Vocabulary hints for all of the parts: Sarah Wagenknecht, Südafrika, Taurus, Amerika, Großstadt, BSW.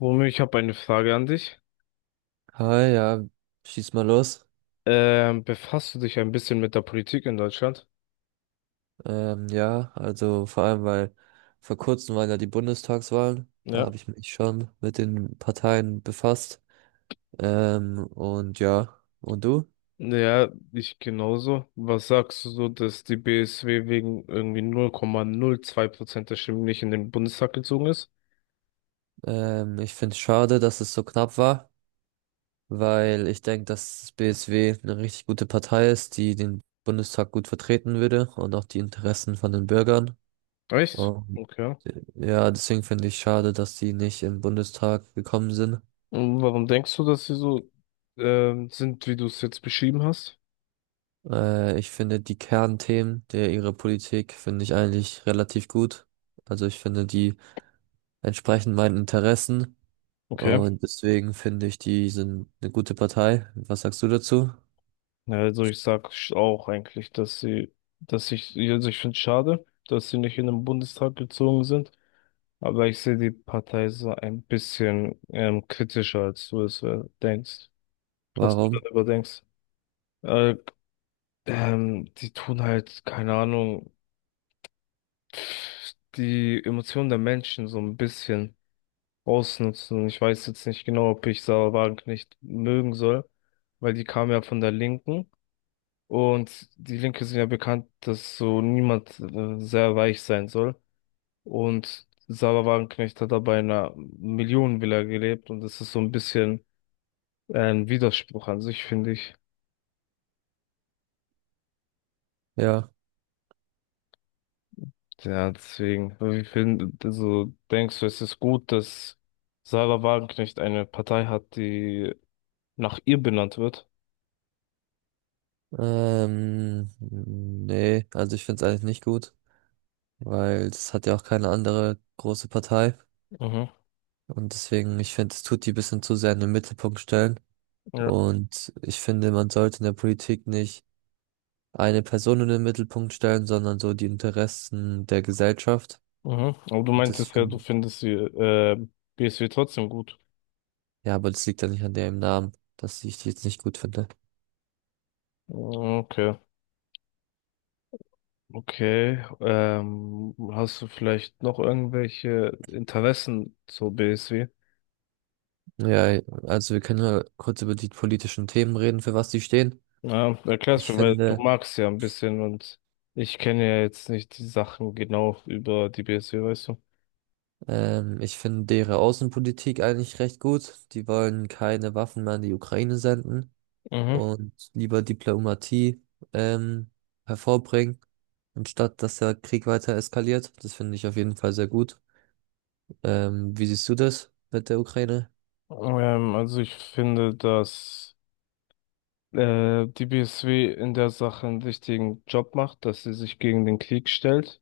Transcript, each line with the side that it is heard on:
left: Womit ich habe eine Frage an dich.
right: Hi, ja, schieß mal los.
left: Befasst du dich ein bisschen mit der Politik in Deutschland?
right: Ja, also vor allem, weil vor kurzem waren ja die Bundestagswahlen. Da
left: Ja.
right: habe ich mich schon mit den Parteien befasst. Und ja, und du?
left: Ja, ich genauso. Was sagst du so, dass die BSW wegen irgendwie 0,02% der Stimmen nicht in den Bundestag gezogen ist?
right: Ich finde es schade, dass es so knapp war, weil ich denke, dass das BSW eine richtig gute Partei ist, die den Bundestag gut vertreten würde und auch die Interessen von den Bürgern.
left: Echt?
right: Und
left: Okay.
right: ja, deswegen finde ich schade, dass die nicht im Bundestag gekommen sind.
left: Und warum denkst du, dass sie so sind, wie du es jetzt beschrieben hast?
right: Ich finde die Kernthemen der ihrer Politik finde ich eigentlich relativ gut. Also ich finde die entsprechen meinen Interessen
left: Okay.
right: und deswegen finde ich die sind eine gute Partei. Was sagst du dazu?
left: Ja, also ich sag auch eigentlich, dass ich, also ich finde es schade, dass sie nicht in den Bundestag gezogen sind. Aber ich sehe die Partei so ein bisschen kritischer, als du es denkst, als du
right: Warum?
left: darüber denkst. Äh, Die tun halt, keine Ahnung, pff, die Emotionen der Menschen so ein bisschen ausnutzen. Ich weiß jetzt nicht genau, ob ich Sarah Wagenknecht nicht mögen soll, weil die kam ja von der Linken. Und die Linke sind ja bekannt, dass so niemand sehr weich sein soll. Und Sarah Wagenknecht hat aber in einer Millionenvilla gelebt und das ist so ein bisschen ein Widerspruch an sich, finde ich.
right: Ja.
left: Ja, deswegen, also denkst du, es ist gut, dass Sarah Wagenknecht eine Partei hat, die nach ihr benannt wird?
right: Nee, also ich finde es eigentlich nicht gut, weil es hat ja auch keine andere große Partei
left: Mhm.
right: und deswegen ich finde es tut die bisschen zu sehr in den Mittelpunkt stellen
left: Ja.
right: und ich finde man sollte in der Politik nicht eine Person in den Mittelpunkt stellen, sondern so die Interessen der Gesellschaft.
left: Mhm. Aber du
right: Und das
left: meintest ja, du
right: finde,
left: findest sie, BSW trotzdem gut.
right: ja, aber das liegt ja nicht an dem Namen, dass ich die jetzt nicht gut finde.
left: Mhm, okay. Okay. Hast du vielleicht noch irgendwelche Interessen zur BSW?
right: Ja, also wir können ja kurz über die politischen Themen reden, für was die stehen.
left: Ja, erklär's
right: Ich
left: mir, weil du
right: finde,
left: magst ja ein bisschen und ich kenne ja jetzt nicht die Sachen genau über die BSW, weißt du?
right: ich finde deren Außenpolitik eigentlich recht gut. Die wollen keine Waffen mehr an die Ukraine senden
left: Mhm.
right: und lieber Diplomatie, ähm, hervorbringen, anstatt dass der Krieg weiter eskaliert. Das finde ich auf jeden Fall sehr gut. Wie siehst du das mit der Ukraine?
left: Also ich finde, dass die BSW in der Sache einen wichtigen Job macht, dass sie sich gegen den Krieg stellt.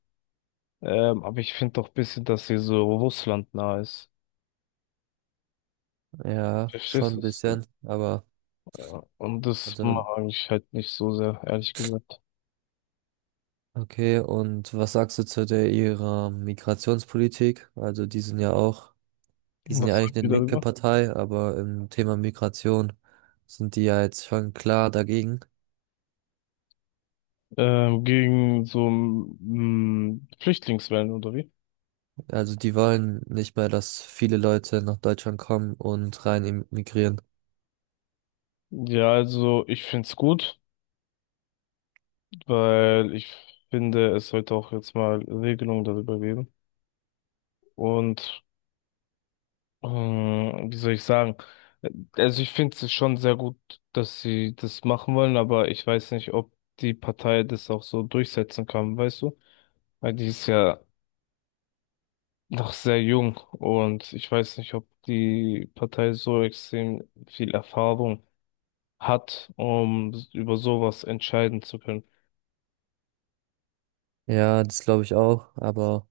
left: Aber ich finde doch ein bisschen, dass sie so Russland nah ist.
right: Ja,
left: Verstehst
right: schon
left: du?
right: ein
left: So,
right: bisschen, aber
left: ja. Und das
right: also
left: mag ich halt nicht so sehr, ehrlich gesagt.
right: okay. Und was sagst du zu der ihrer Migrationspolitik? Also die sind ja auch, die sind ja
left: Was
right: eigentlich
left: sagt
right: eine
left: ihr
right: linke
left: darüber?
right: Partei, aber im Thema Migration sind die ja jetzt schon klar dagegen.
left: Gegen so Flüchtlingswellen oder wie?
right: Also die wollen nicht mehr, dass viele Leute nach Deutschland kommen und rein immigrieren.
left: Ja, also ich find's gut, weil ich finde, es sollte auch jetzt mal Regelungen darüber geben. Und wie soll ich sagen? Also ich finde es schon sehr gut, dass sie das machen wollen, aber ich weiß nicht, ob die Partei das auch so durchsetzen kann, weißt du? Weil die ist ja noch sehr jung und ich weiß nicht, ob die Partei so extrem viel Erfahrung hat, um über sowas entscheiden zu können.
right: Ja, das glaube ich auch, aber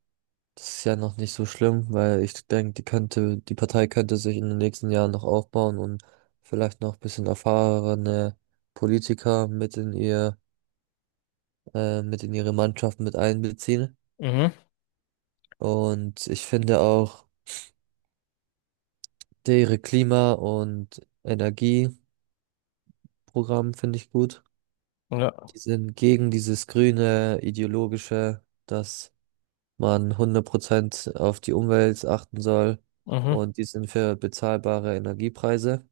right: das ist ja noch nicht so schlimm, weil ich denke, die könnte, die Partei könnte sich in den nächsten Jahren noch aufbauen und vielleicht noch ein bisschen erfahrene Politiker mit in ihr, mit in ihre Mannschaft mit einbeziehen.
left: Mhm.
right: Und ich finde auch ihre Klima- und Energieprogramm finde ich gut.
left: Ja.
right: Die sind gegen dieses grüne ideologische, dass man 100% auf die Umwelt achten soll.
left: Mhm.
right: Und die sind für bezahlbare Energiepreise.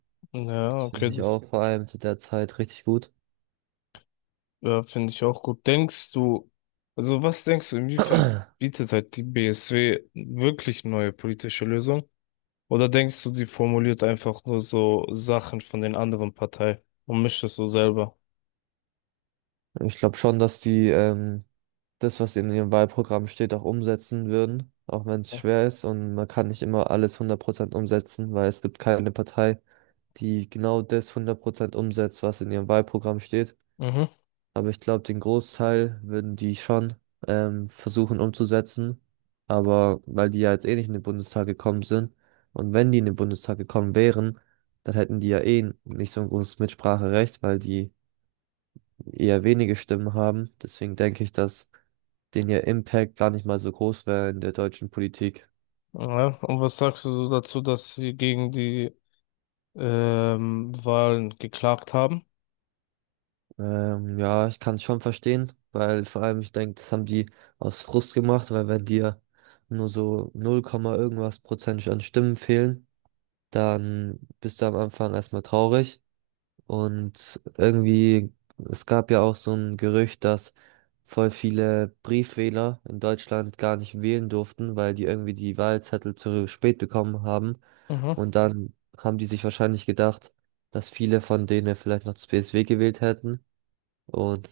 right: Das
left: Ja, okay,
right: finde ich
left: das
right: auch vor allem zu der Zeit richtig gut.
left: ja, finde ich auch gut. Denkst du, also was denkst du, inwiefern bietet halt die BSW wirklich neue politische Lösungen? Oder denkst du, die formuliert einfach nur so Sachen von den anderen Parteien und mischt es so selber?
right: Ich glaube schon, dass die das, was in ihrem Wahlprogramm steht, auch umsetzen würden, auch wenn es schwer ist und man kann nicht immer alles 100% umsetzen, weil es gibt keine Partei, die genau das 100% umsetzt, was in ihrem Wahlprogramm steht.
left: Mhm.
right: Aber ich glaube, den Großteil würden die schon versuchen umzusetzen, aber weil die ja jetzt eh nicht in den Bundestag gekommen sind und wenn die in den Bundestag gekommen wären, dann hätten die ja eh nicht so ein großes Mitspracherecht, weil die eher wenige Stimmen haben. Deswegen denke ich, dass den ihr Impact gar nicht mal so groß wäre in der deutschen Politik.
left: Ja, und was sagst du so dazu, dass sie gegen die Wahlen geklagt haben?
right: Ja, ich kann es schon verstehen, weil vor allem ich denke, das haben die aus Frust gemacht, weil wenn dir nur so 0, Komma irgendwas Prozent an Stimmen fehlen, dann bist du am Anfang erstmal traurig. Und irgendwie, es gab ja auch so ein Gerücht, dass voll viele Briefwähler in Deutschland gar nicht wählen durften, weil die irgendwie die Wahlzettel zu spät bekommen haben.
left: Mhm.
right: Und dann haben die sich wahrscheinlich gedacht, dass viele von denen vielleicht noch das BSW gewählt hätten. Und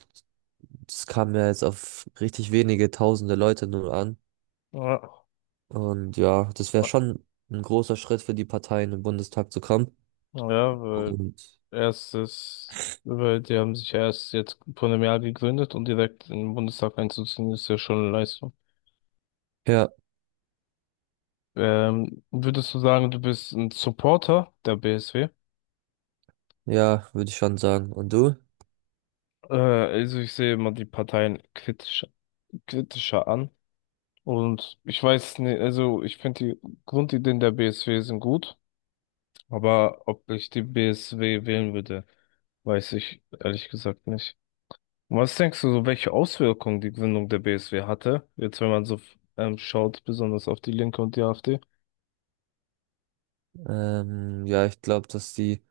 right: es kam ja jetzt auf richtig wenige tausende Leute nur an.
left: Ja,
right: Und ja, das wäre schon ein großer Schritt für die Parteien im Bundestag zu kommen.
left: ja, weil
right: Und
left: Erstes, weil die haben sich ja erst jetzt vor einem Jahr gegründet und direkt in den Bundestag einzuziehen, ist ja schon eine Leistung.
right: ja,
left: Würdest du sagen, du bist ein Supporter der BSW?
right: ja, würde ich schon sagen. Und du?
left: Also ich sehe immer die Parteien kritisch, kritischer an. Und ich weiß nicht, also ich finde die Grundideen der BSW sind gut, aber ob ich die BSW wählen würde, weiß ich ehrlich gesagt nicht. Und was denkst du, so welche Auswirkungen die Gründung der BSW hatte? Jetzt, wenn man so schaut, besonders auf die Linke und die AfD.
right: Ja, ich glaube, dass die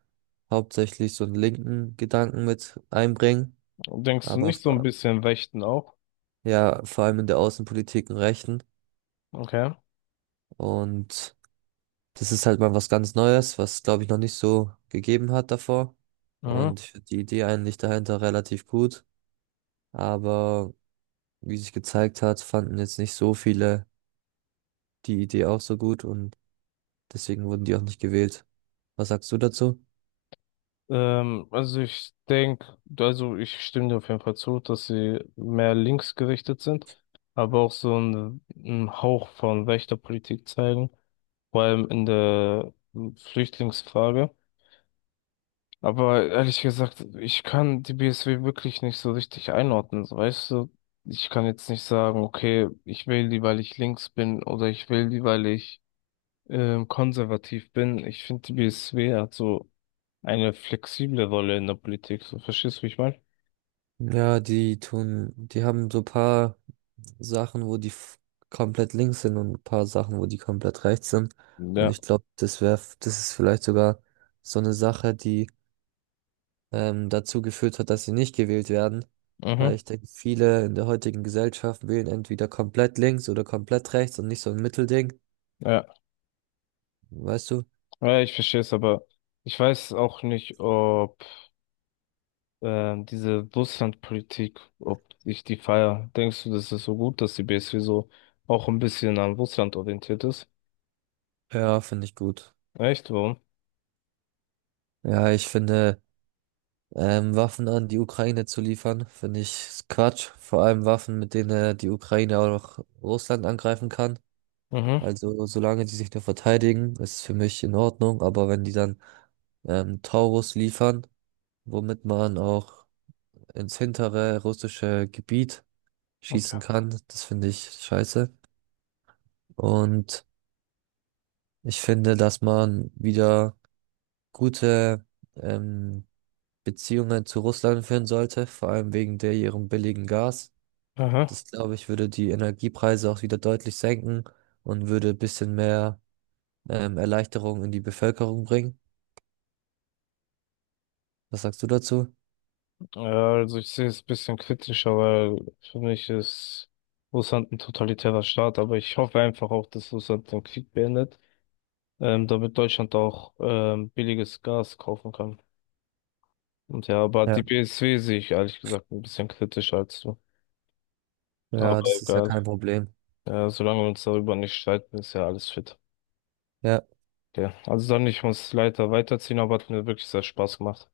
right: hauptsächlich so einen linken Gedanken mit einbringen,
left: Denkst du
right: aber
left: nicht so ein bisschen Rechten auch?
right: ja, vor allem in der Außenpolitik einen rechten.
left: Okay.
right: Und das ist halt mal was ganz Neues, was, glaube ich, noch nicht so gegeben hat davor.
left: Mhm.
right: Und ich find die Idee eigentlich dahinter relativ gut. Aber wie sich gezeigt hat, fanden jetzt nicht so viele die Idee auch so gut und deswegen wurden die auch nicht gewählt. Was sagst du dazu?
left: Also ich denke, also ich stimme dir auf jeden Fall zu, dass sie mehr linksgerichtet sind, aber auch so einen Hauch von rechter Politik zeigen, vor allem in der Flüchtlingsfrage. Aber ehrlich gesagt, ich kann die BSW wirklich nicht so richtig einordnen, so, weißt du? Ich kann jetzt nicht sagen, okay, ich wähle die, weil ich links bin oder ich wähle die, weil ich konservativ bin. Ich finde, die BSW hat so eine flexible Rolle in der Politik. So, verstehst du, wie ich meine?
right: Ja, die tun, die haben so paar Sachen, wo die komplett links sind und ein paar Sachen, wo die komplett rechts sind. Und
left: Ja.
right: ich glaube, das wäre, das ist vielleicht sogar so eine Sache, die dazu geführt hat, dass sie nicht gewählt werden.
left: Mhm.
right: Weil ich denke, viele in der heutigen Gesellschaft wählen entweder komplett links oder komplett rechts und nicht so ein Mittelding.
left: Ja.
right: Weißt du?
left: Ja, ich verstehe es, aber ich weiß auch nicht, ob diese Russlandpolitik, ob ich die feier. Denkst du, das ist so gut, dass die BSW so auch ein bisschen an Russland orientiert ist?
right: Ja, finde ich gut.
left: Echt? Warum?
right: Ja, ich finde. Waffen an die Ukraine zu liefern, finde ich Quatsch. Vor allem Waffen, mit denen er die Ukraine auch noch Russland angreifen kann.
left: Mhm,
right: Also solange die sich nur verteidigen, ist es für mich in Ordnung. Aber wenn die dann Taurus liefern, womit man auch ins hintere russische Gebiet schießen
left: okay.
right: kann, das finde ich scheiße. Und ich finde, dass man wieder gute ähm, Beziehungen zu Russland führen sollte, vor allem wegen der ihrem billigen Gas.
left: Aha.
right: Das glaube ich, würde die Energiepreise auch wieder deutlich senken und würde ein bisschen mehr Erleichterung in die Bevölkerung bringen. Was sagst du dazu?
left: Ja, also ich sehe es ein bisschen kritischer, weil für mich ist Russland ein totalitärer Staat, aber ich hoffe einfach auch, dass Russland den Krieg beendet, damit Deutschland auch billiges Gas kaufen kann. Und ja, aber
right: Ja.
left: die BSW sehe ich ehrlich gesagt ein bisschen kritischer als du. Aber
right: Ja, das ist ja
left: egal.
right: kein Problem.
left: Ja, solange wir uns darüber nicht streiten, ist ja alles fit.
right: Ja,
left: Okay. Also dann, ich muss leider weiterziehen, aber hat mir wirklich sehr Spaß gemacht.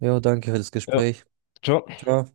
right: jo, danke für das
left: Ja,
right: Gespräch.
left: ciao.
right: Ciao.